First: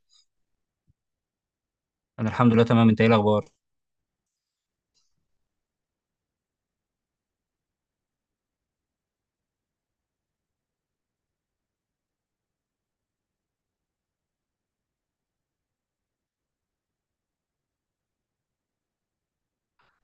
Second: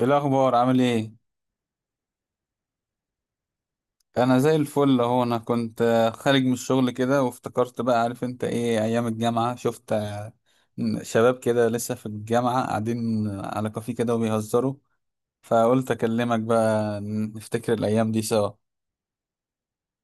ايه الاخبار؟ عامل ايه؟ انا الحمد لله تمام. انت ايه الاخبار؟ انا زي الفل اهو. انا كنت خارج من الشغل كده، وافتكرت بقى عارف انت ايه ايام الجامعه. شفت شباب كده لسه في الجامعه قاعدين على كافيه كده وبيهزروا، فقلت اكلمك بقى نفتكر الايام دي سوا.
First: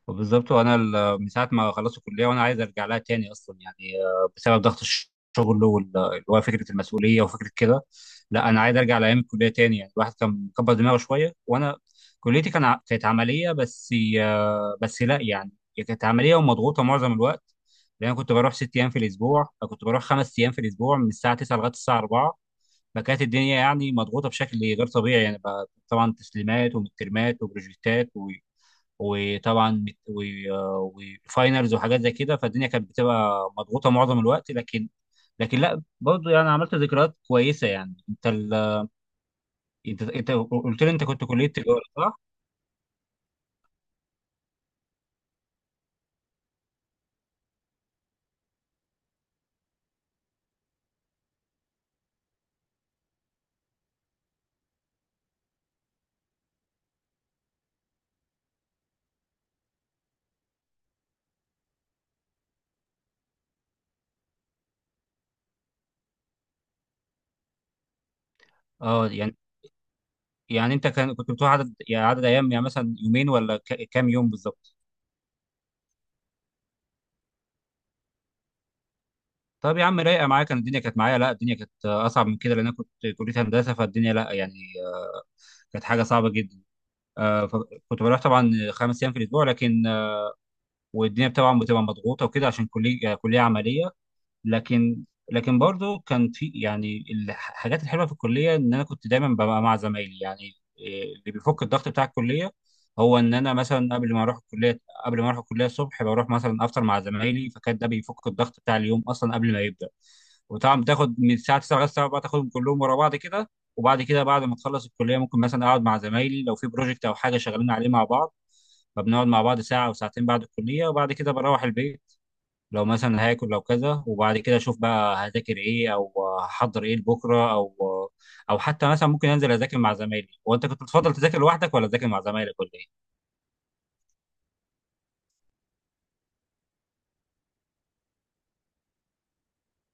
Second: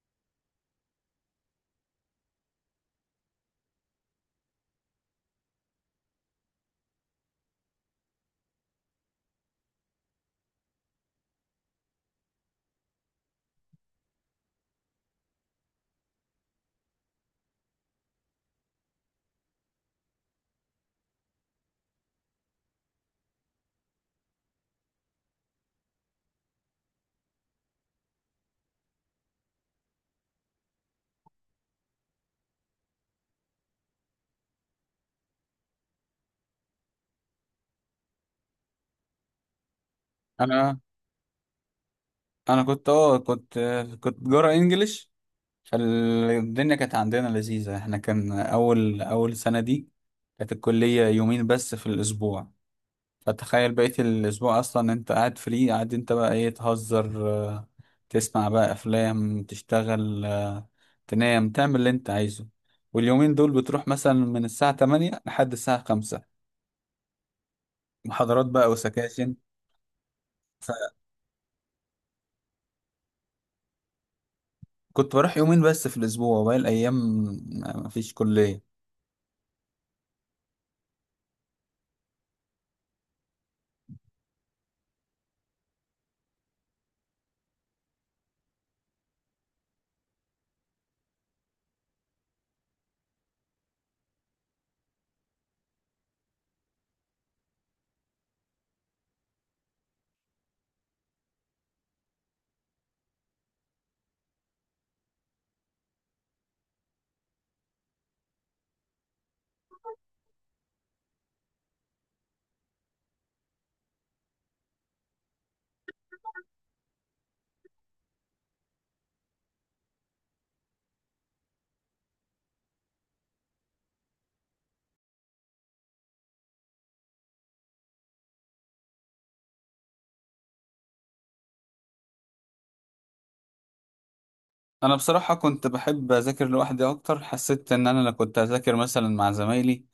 وبالظبط. من ساعه ما خلصت الكليه وانا عايز ارجع لها تاني، اصلا بسبب ضغط الشغل اللي هو فكره المسؤوليه وفكره كده. لا، انا عايز ارجع لايام الكليه تاني، يعني الواحد كان مكبر دماغه شويه. وانا كليتي كانت عمليه بس. بس لا يعني، هي كانت عمليه ومضغوطه معظم الوقت، لان انا كنت بروح ست ايام في الاسبوع، كنت بروح خمس ايام في الاسبوع من الساعه 9 لغايه الساعه 4. فكانت الدنيا يعني مضغوطه بشكل غير طبيعي، يعني بقى طبعا تسليمات ومترمات وبروجكتات، وطبعا وفاينلز وحاجات زي كده. فالدنيا كانت بتبقى مضغوطه معظم الوقت، لكن لا برضه يعني عملت ذكريات كويسه. يعني انت انا قلت لي، انت كنت كليه تجاره صح؟ انا كنت كنت كنت جرا انجليش، فالدنيا كانت عندنا لذيذه. احنا كان اول سنه دي كانت الكليه يومين بس في الاسبوع، فتخيل بقية الأسبوع أصلا أنت قاعد فري، قاعد أنت بقى إيه، تهزر تسمع بقى أفلام، تشتغل، تنام، تعمل اللي أنت عايزه. واليومين دول بتروح مثلا من الساعة 8 لحد الساعة 5 محاضرات بقى اه وسكاشن. يعني، يعني انت كنت بتروح عدد، يعني عدد ايام، يعني مثلا يومين ولا كام يوم بالظبط؟ فكنت بروح يومين بس في الأسبوع، وباقي الأيام مفيش كلية. طب يا عم، رايقه معايا كان، الدنيا كانت معايا. لا، الدنيا كانت اصعب من كده، لان انا كنت كليه هندسه، فالدنيا لا يعني، كانت حاجه صعبه جدا. فكنت بروح طبعا خمس ايام في الاسبوع لكن، والدنيا طبعا بتبقى مضغوطه وكده عشان كليه عمليه. لكن لكن برضو كان في يعني الحاجات الحلوه في الكليه، ان انا كنت دايما ببقى مع زمايلي. يعني اللي بيفك الضغط بتاع الكليه، هو ان انا مثلا قبل ما اروح الكليه، قبل ما اروح الكليه الصبح بروح مثلا افطر مع زمايلي، فكان ده بيفك الضغط بتاع اليوم اصلا قبل ما يبدا. وطبعا بتاخد من الساعه 9 لغايه الساعه 4، تاخدهم كلهم ورا بعض كده. وبعد كده بعد ما تخلص الكليه، ممكن مثلا اقعد مع زمايلي لو في بروجكت او حاجه شغالين عليه مع بعض. فبنقعد مع بعض ساعة أو ساعتين بعد الكلية، وبعد كده بروح البيت، لو مثلا هاكل لو كذا. وبعد كده أشوف بقى هذاكر إيه أو هحضر إيه لبكرة، أو أو حتى مثلا ممكن أنزل أذاكر مع زمايلي. وأنت كنت بتفضل تذاكر لوحدك ولا تذاكر مع زمايلك ولا إيه؟ انا بصراحه كنت بحب اذاكر لوحدي اكتر. حسيت ان انا لو كنت اذاكر مثلا مع زمايلي،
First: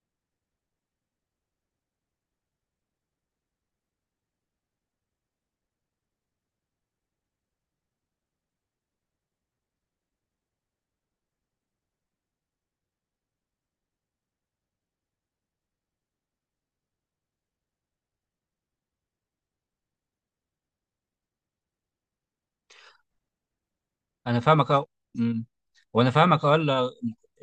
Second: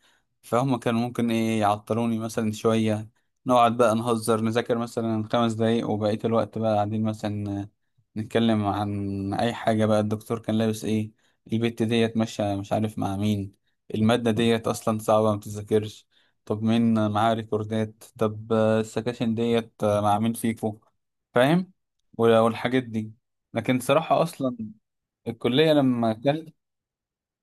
فهم كانوا ممكن ايه يعطلوني مثلا شويه. نقعد بقى نهزر، نذاكر مثلا خمس دقايق وبقيه الوقت بقى قاعدين مثلا نتكلم عن اي حاجه بقى. الدكتور كان لابس ايه، البت ديت ماشيه مش عارف مع مين، الماده ديت اصلا صعبه ما بتذاكرش، طب مين معاه ريكوردات، طب السكاشن ديت مع مين فيكو، فاهم، والحاجات دي. لكن صراحة أنا أصلا فاهمك أه. أمم. الكلية وأنا لما فاهمك كان، أه.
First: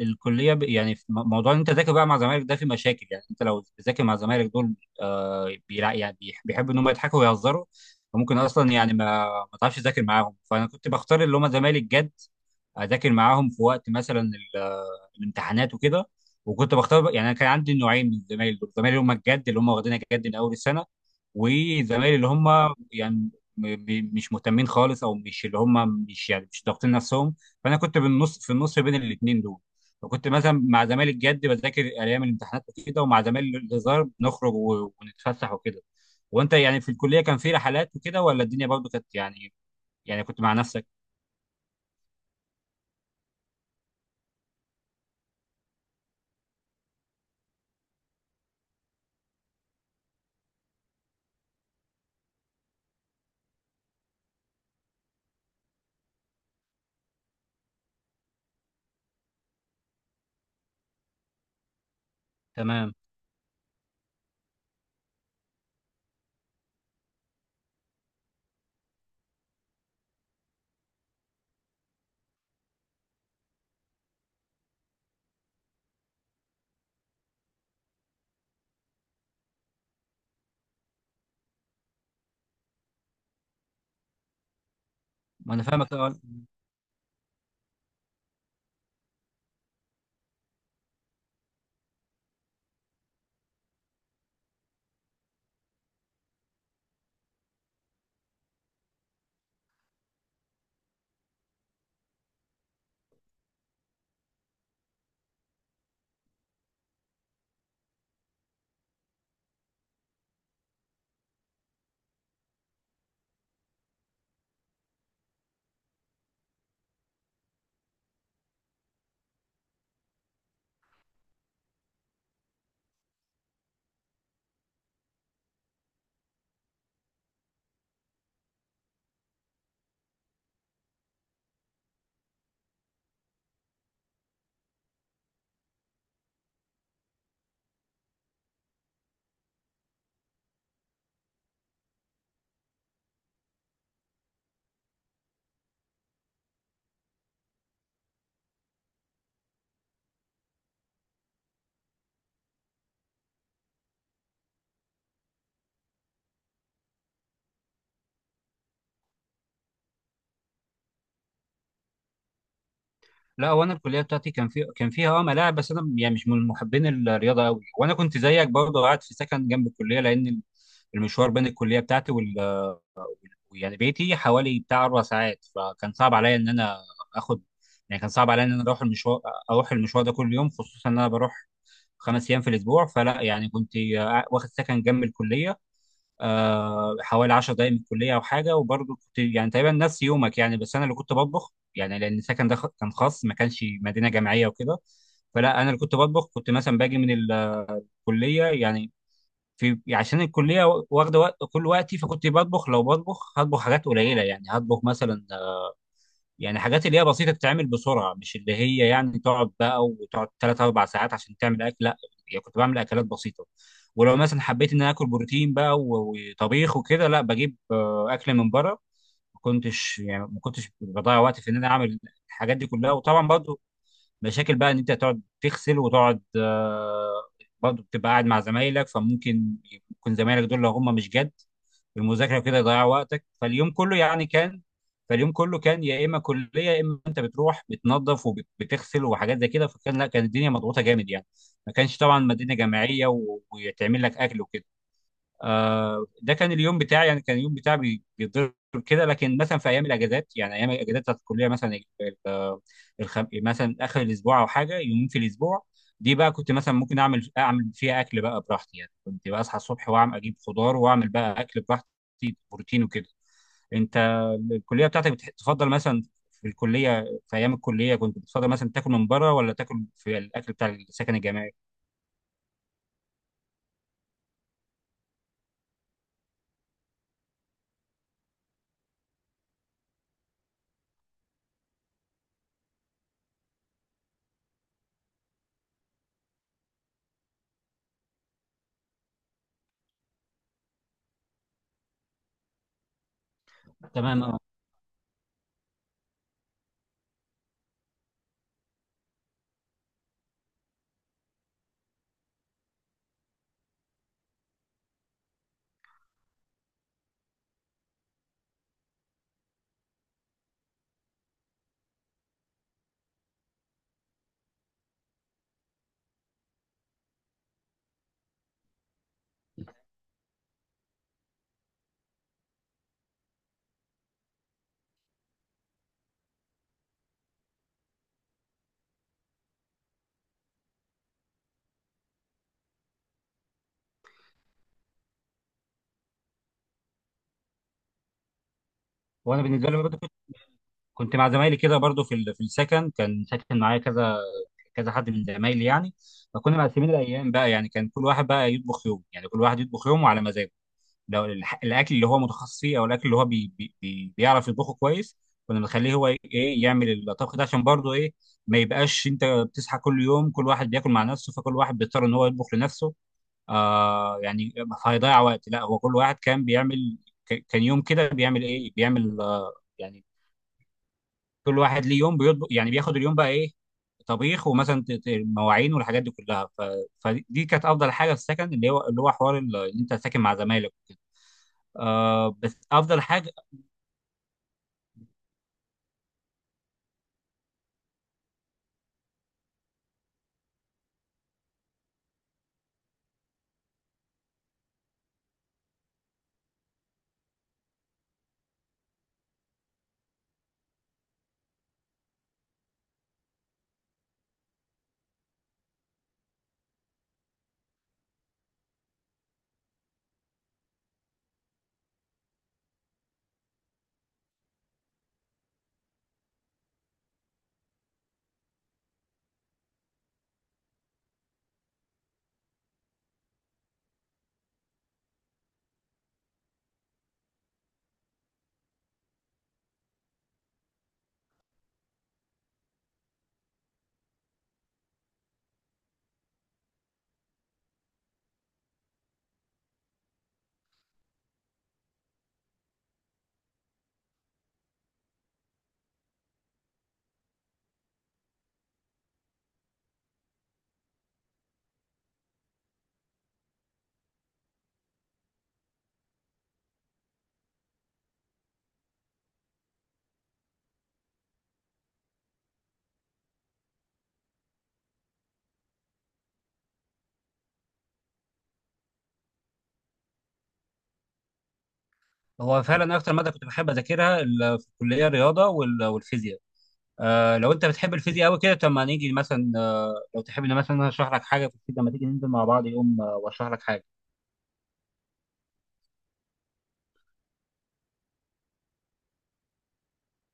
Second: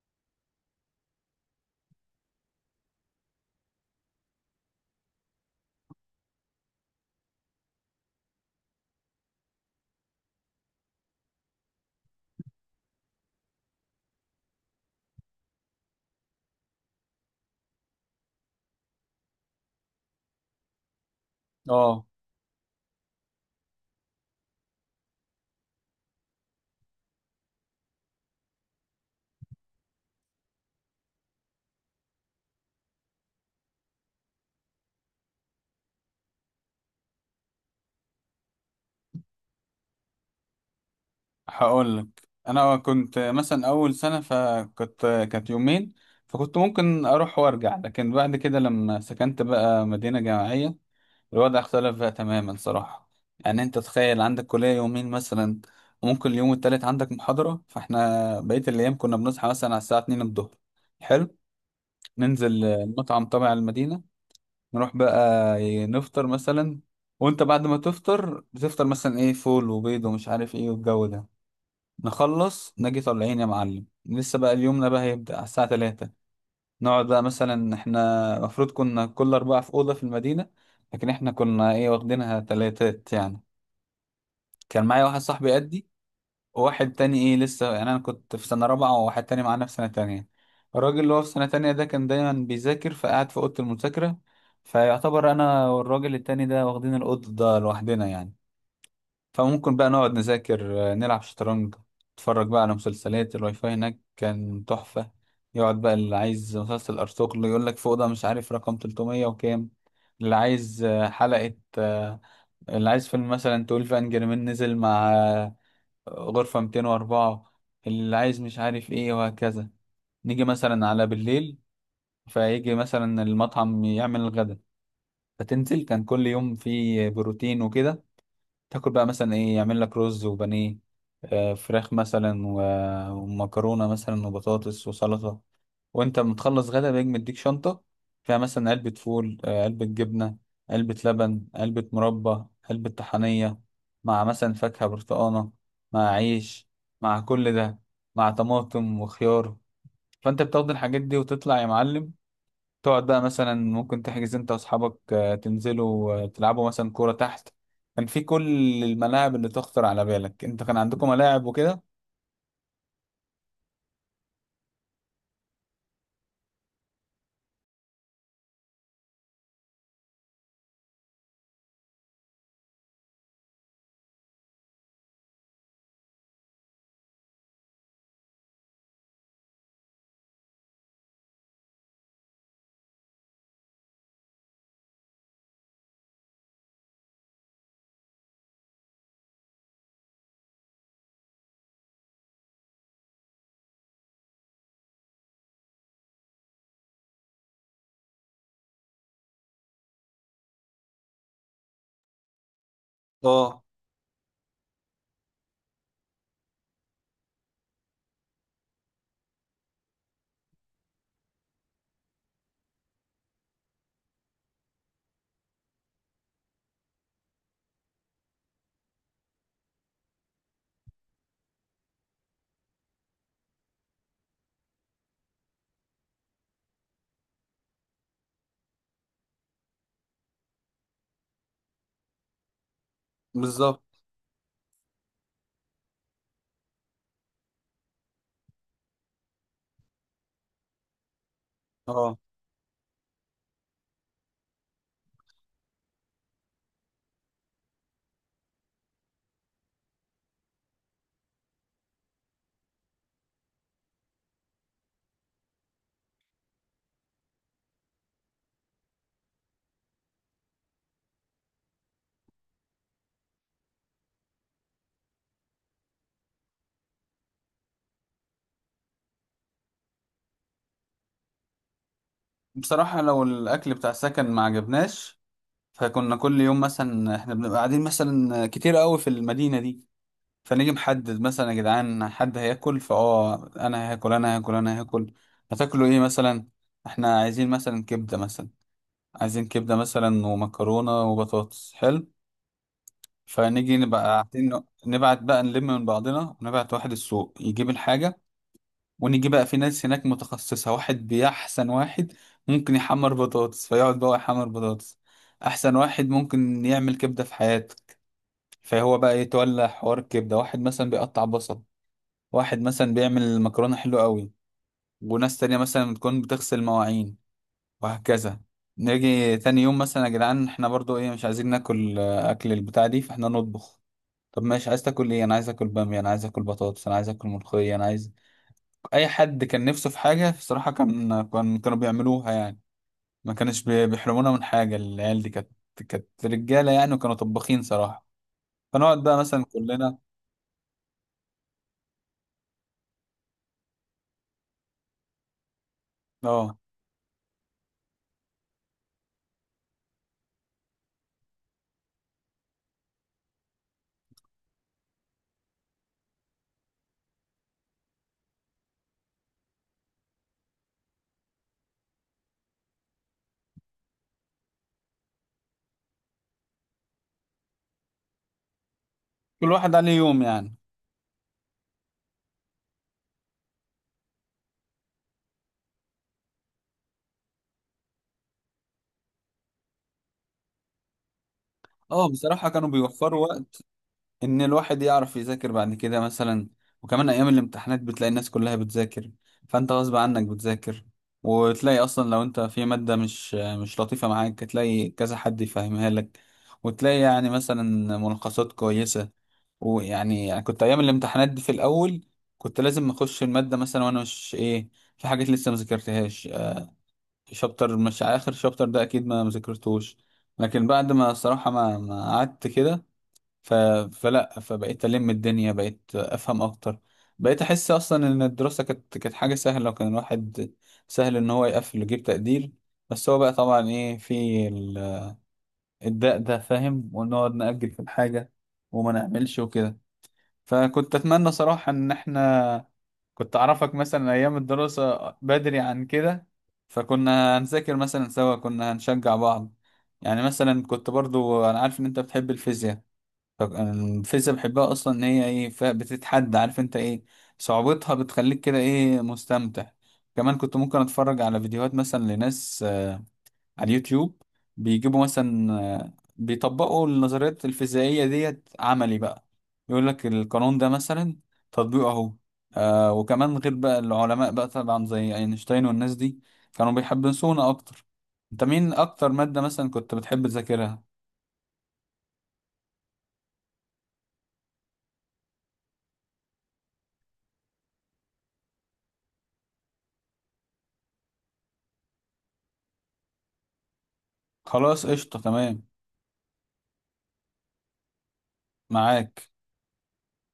يعني في موضوع ان انت تذاكر بقى مع زمايلك، ده في مشاكل. يعني انت لو بتذاكر مع زمايلك دول، آه بيلع، يعني بيحبوا ان هم يضحكوا ويهزروا، فممكن اصلا يعني ما تعرفش تذاكر معاهم. فانا كنت بختار اللي هم زمايلي الجد، اذاكر معاهم في وقت مثلا الامتحانات وكده. يعني انا كان عندي نوعين من الزمايل دول، زمايلي اللي هم الجد اللي هم واخدينها جد من اول السنه، اه، وزمايلي اللي هم يعني مش مهتمين خالص، او مش اللي هم مش يعني مش ضاغطين نفسهم. فانا كنت بالنص في النص بين الاثنين دول. فكنت مثلا مع زمايلي الجد بذاكر ايام الامتحانات وكده، ومع زمايلي الهزار نخرج ونتفسح وكده. وانت يعني في الكليه كان في رحلات وكده ولا الدنيا برضو كانت يعني، يعني كنت مع نفسك؟ هقول لك. انا كنت مثلا اول سنة فكنت، كانت يومين، فكنت ممكن اروح وارجع. لكن بعد كده لما سكنت بقى مدينة جامعية، الوضع اختلف بقى تماما صراحة. يعني انت تخيل عندك كلية يومين مثلا، وممكن اليوم التالت عندك محاضرة، فاحنا بقية الايام كنا بنصحى مثلا على الساعة 2 الظهر. حلو، ننزل تمام. المطعم تبع المدينة، نروح بقى نفطر مثلا. وانت بعد ما تفطر، بتفطر مثلا ايه، فول وبيض ومش عارف ايه والجو ده، نخلص نجي طالعين يا معلم. لسه بقى اليومنا بقى هيبدأ على الساعة 3. نقعد بقى مثلا، احنا المفروض كنا كل أربعة في أوضة في المدينة، لكن احنا كنا ايه واخدينها تلاتات يعني. كان معايا واحد صاحبي وانا قدي، فاهمك اه. واحد تاني ايه لسه، يعني انا كنت في سنه رابعه وواحد تاني معانا في سنه تانية. الراجل اللي هو في سنه تانية ده كان دايما بيذاكر، فقعد في اوضه المذاكره، فيعتبر انا والراجل التاني ده واخدين الاوضه ده لوحدنا يعني. فممكن بقى نقعد نذاكر، نلعب شطرنج، نتفرج بقى على مسلسلات. الواي فاي هناك كان تحفه. يقعد بقى اللي عايز مسلسل ارطغرل يقول لك في اوضه مش عارف رقم 300 وكام، اللي عايز آه، حلقه آه، اللي عايز فيلم مثلا 12 انجر مان نزل مع غرفة 204، اللي عايز مش عارف ايه، وهكذا. نيجي مثلا على بالليل، فيجي مثلا المطعم يعمل الغدا، فتنزل. كان كل يوم في بروتين وكده. تاكل بقى مثلا ايه، يعمل لك رز وبانيه، فراخ مثلا ومكرونة مثلا وبطاطس وسلطة. وانت متخلص غدا بيجي مديك شنطة فيها مثلا علبة فول، علبة جبنة، علبة لبن، علبة مربى، علبة طحنية، مع مثلا فاكهة برتقانة، مع عيش، مع كل ده، مع طماطم وخيار. فانت بتاخد الحاجات دي وتطلع يا معلم، تقعد بقى مثلا ممكن تحجز انت واصحابك تنزلوا تلعبوا مثلا كورة تحت. كان في كل الملاعب اللي تخطر على بالك. انت كان عندكم ملاعب وكده؟ لا، وانا الكليه بتاعتي كان فيها اه ملاعب، بس انا يعني مش من محبين الرياضه قوي. وانا كنت زيك برضو قاعد في سكن جنب الكليه، لان المشوار بين الكليه بتاعتي يعني بيتي حوالي بتاع اربع ساعات، فكان صعب عليا ان انا اخد، يعني كان صعب عليا ان انا اروح المشوار، ده كل يوم، خصوصا ان انا بروح خمس ايام في الاسبوع. فلا يعني كنت واخد سكن جنب الكليه، حوالي 10 دقائق من الكليه او حاجه. وبرضه كنت يعني تقريبا نفس يومك يعني، بس انا اللي كنت بطبخ يعني، لان السكن ده كان خاص، ما كانش مدينه جامعيه وكده. فلا، انا اللي كنت بطبخ. كنت مثلا باجي من الكليه، يعني في عشان الكليه واخده وقت كل وقتي، فكنت بطبخ، لو بطبخ هطبخ اه، حاجات قليله، يعني هطبخ مثلا يعني حاجات اللي هي بسيطة تتعمل بسرعة، مش اللي هي يعني تقعد بقى وتقعد ثلاث أربع ساعات عشان تعمل أكل، لا. يعني كنت بعمل أكلات بسيطة. ولو مثلا حبيت إن أنا آكل بروتين بقى وطبيخ وكده، لا بجيب أكل من بره. ما كنتش يعني ما كنتش بضيع وقت في إن أنا أعمل الحاجات دي كلها. وطبعا برضو مشاكل بقى إن أنت تقعد تغسل وتقعد، برضو بتبقى قاعد مع زمايلك، فممكن يكون زمايلك دول لو هم مش جد المذاكره وكده يضيع وقتك. فاليوم بالظبط. كله يعني كان، فاليوم كله كان يا اما كليه يا اما انت بتروح بتنظف وبتغسل وحاجات زي كده. فكان لا، كانت الدنيا مضغوطه جامد يعني، ما كانش اه، طبعا مدينه جامعيه ويتعمل لك اكل وكده. ده كان اليوم بتاعي، يعني كان اليوم بتاعي بيتضرب كده. لكن مثلا في ايام الاجازات، يعني ايام الاجازات بتاعت الكليه مثلا ال- مثلا اخر الاسبوع او حاجه، يومين في الاسبوع. دي بقى كنت مثلا ممكن اعمل فيها اكل بقى براحتي. يعني كنت بقى اصحى الصبح واعمل، اجيب خضار واعمل بقى اكل براحتي بروتين وكده. انت الكليه بتاعتك تفضل مثلا في الكليه، في ايام الكليه كنت بتفضل مثلا تاكل من بره ولا تاكل في الاكل بتاع السكن الجامعي؟ بصراحة لو الأكل بتاع السكن ما عجبناش، فكنا كل يوم مثلا احنا بنبقى قاعدين مثلا كتير قوي في المدينة دي. فنيجي محدد مثلا، يا جدعان حد هياكل؟ فاه، انا هاكل، انا هاكل، انا هاكل. هتاكلوا ايه مثلا؟ احنا عايزين مثلا كبدة مثلا. عايزين كبدة مثلا ومكرونة وبطاطس. حلو، فنيجي نبقى تمام اه. قاعدين، نبعت بقى، نلم من بعضنا ونبعت واحد السوق يجيب الحاجة. ونيجي بقى في ناس هناك متخصصة، واحد بيحسن واحد ممكن يحمر بطاطس، فيقعد بقى يحمر بطاطس. احسن واحد ممكن يعمل كبدة في حياته، فهو بقى يتولى حوار الكبده. واحد مثلا بيقطع بصل، واحد مثلا بيعمل مكرونه حلوه قوي، وناس تانية مثلا بتكون بتغسل مواعين، وهكذا. نيجي تاني يوم مثلا، يا جدعان احنا برضو ايه مش عايزين ناكل اكل البتاع دي، فاحنا نطبخ. طب ماشي، عايز تاكل ايه؟ انا عايز اكل باميه، انا عايز اكل بطاطس، انا عايز اكل ملوخيه، انا عايز. اي حد كان نفسه في حاجه بصراحه كان كانوا بيعملوها يعني. ما كانش بيحرمونا من حاجه. العيال دي كانت كانت رجاله يعني، وكانوا طباخين صراحه. فنقعد بقى وانا مثلا بالنسبه لي كلنا. برضه كنت مع زمايلي كده برضو في في السكن، كان ساكن معايا كذا كذا حد من زمايلي يعني. اه، فكنا مقسمين الايام بقى، يعني كان كل واحد بقى يطبخ يوم، يعني كل واحد يطبخ يومه على مزاجه. لو الاكل اللي هو متخصص فيه، او الاكل اللي هو بي بي بي بيعرف يطبخه كويس، كنا بنخليه هو ايه يعمل الطبخ ده، عشان برضو ايه ما يبقاش انت بتصحى كل يوم كل واحد بياكل مع نفسه، فكل واحد بيضطر ان هو يطبخ لنفسه، آه يعني، فهيضيع وقت. لا، هو كل واحد كان بيعمل، كان يوم كده بيعمل ايه، بيعمل كل واحد عليه يعني يوم يعني. كل واحد ليه يوم بيطبخ، يعني بياخد اليوم بقى ايه، طبيخ ومثلا مواعين والحاجات دي كلها. فدي كانت افضل حاجه في السكن، اللي هو حوار اللي انت ساكن مع زمايلك وكده. اه، آه بصراحة بس كانوا افضل بيوفروا حاجه. وقت ان الواحد يعرف يذاكر بعد كده مثلا. وكمان ايام الامتحانات بتلاقي الناس كلها بتذاكر، فانت غصب عنك بتذاكر. وتلاقي اصلا لو انت في مادة مش لطيفة معاك، تلاقي كذا حد يفهمها لك. وتلاقي مثلا ملخصات كويسة. ويعني كنت ايام الامتحانات دي في الاول، كنت لازم اخش المادة مثلا وانا مش ايه، في حاجات لسه ما ذاكرتهاش، شابتر مش على اخر شابتر ده اكيد ما مذاكرتوش. لكن بعد ما الصراحه ما قعدت كده، ف... فلا فبقيت الم الدنيا، بقيت افهم اكتر. بقيت احس اصلا ان الدراسه كانت كانت حاجه سهله، وكان الواحد سهل ان هو يقفل ويجيب تقدير. بس هو بقى طبعا ايه في الداء ده فاهم، ونقعد نأجل في الحاجه وما نعملش وكده. فكنت اتمنى صراحه ان احنا كنت اعرفك مثلا ايام الدراسة بدري عن كده، فكنا هنذاكر مثلا سوا، كنا هنشجع بعض. يعني مثلا كنت برضو انا عارف ان انت بتحب الفيزياء. الفيزياء بحبها اصلا ان هي ايه، بتتحدى، عارف انت ايه، صعوبتها بتخليك كده ايه مستمتع. كمان كنت ممكن اتفرج على فيديوهات مثلا لناس، على اليوتيوب بيجيبوا مثلا، بيطبقوا النظريات الفيزيائية ديت عملي بقى، يقول لك القانون ده مثلا تطبيقه اهو. آه، وكمان غير بقى العلماء بقى طبعا زي اينشتاين والناس دي كانوا بيحبسونا اكتر. انت مين اكتر مادة مثلا كنت بتحب تذاكرها؟ هو فعلا اكتر ماده كنت بحب اذاكرها في الكليه الرياضه والفيزياء. آه لو انت بتحب الفيزياء قوي كده، طب ما نيجي مثلا لو تحب إن مثلا أنا اشرح لك حاجه في الفيزياء، لما تيجي ننزل مع بعض يوم واشرح لك حاجه. خلاص، قشطة، تمام، معاك.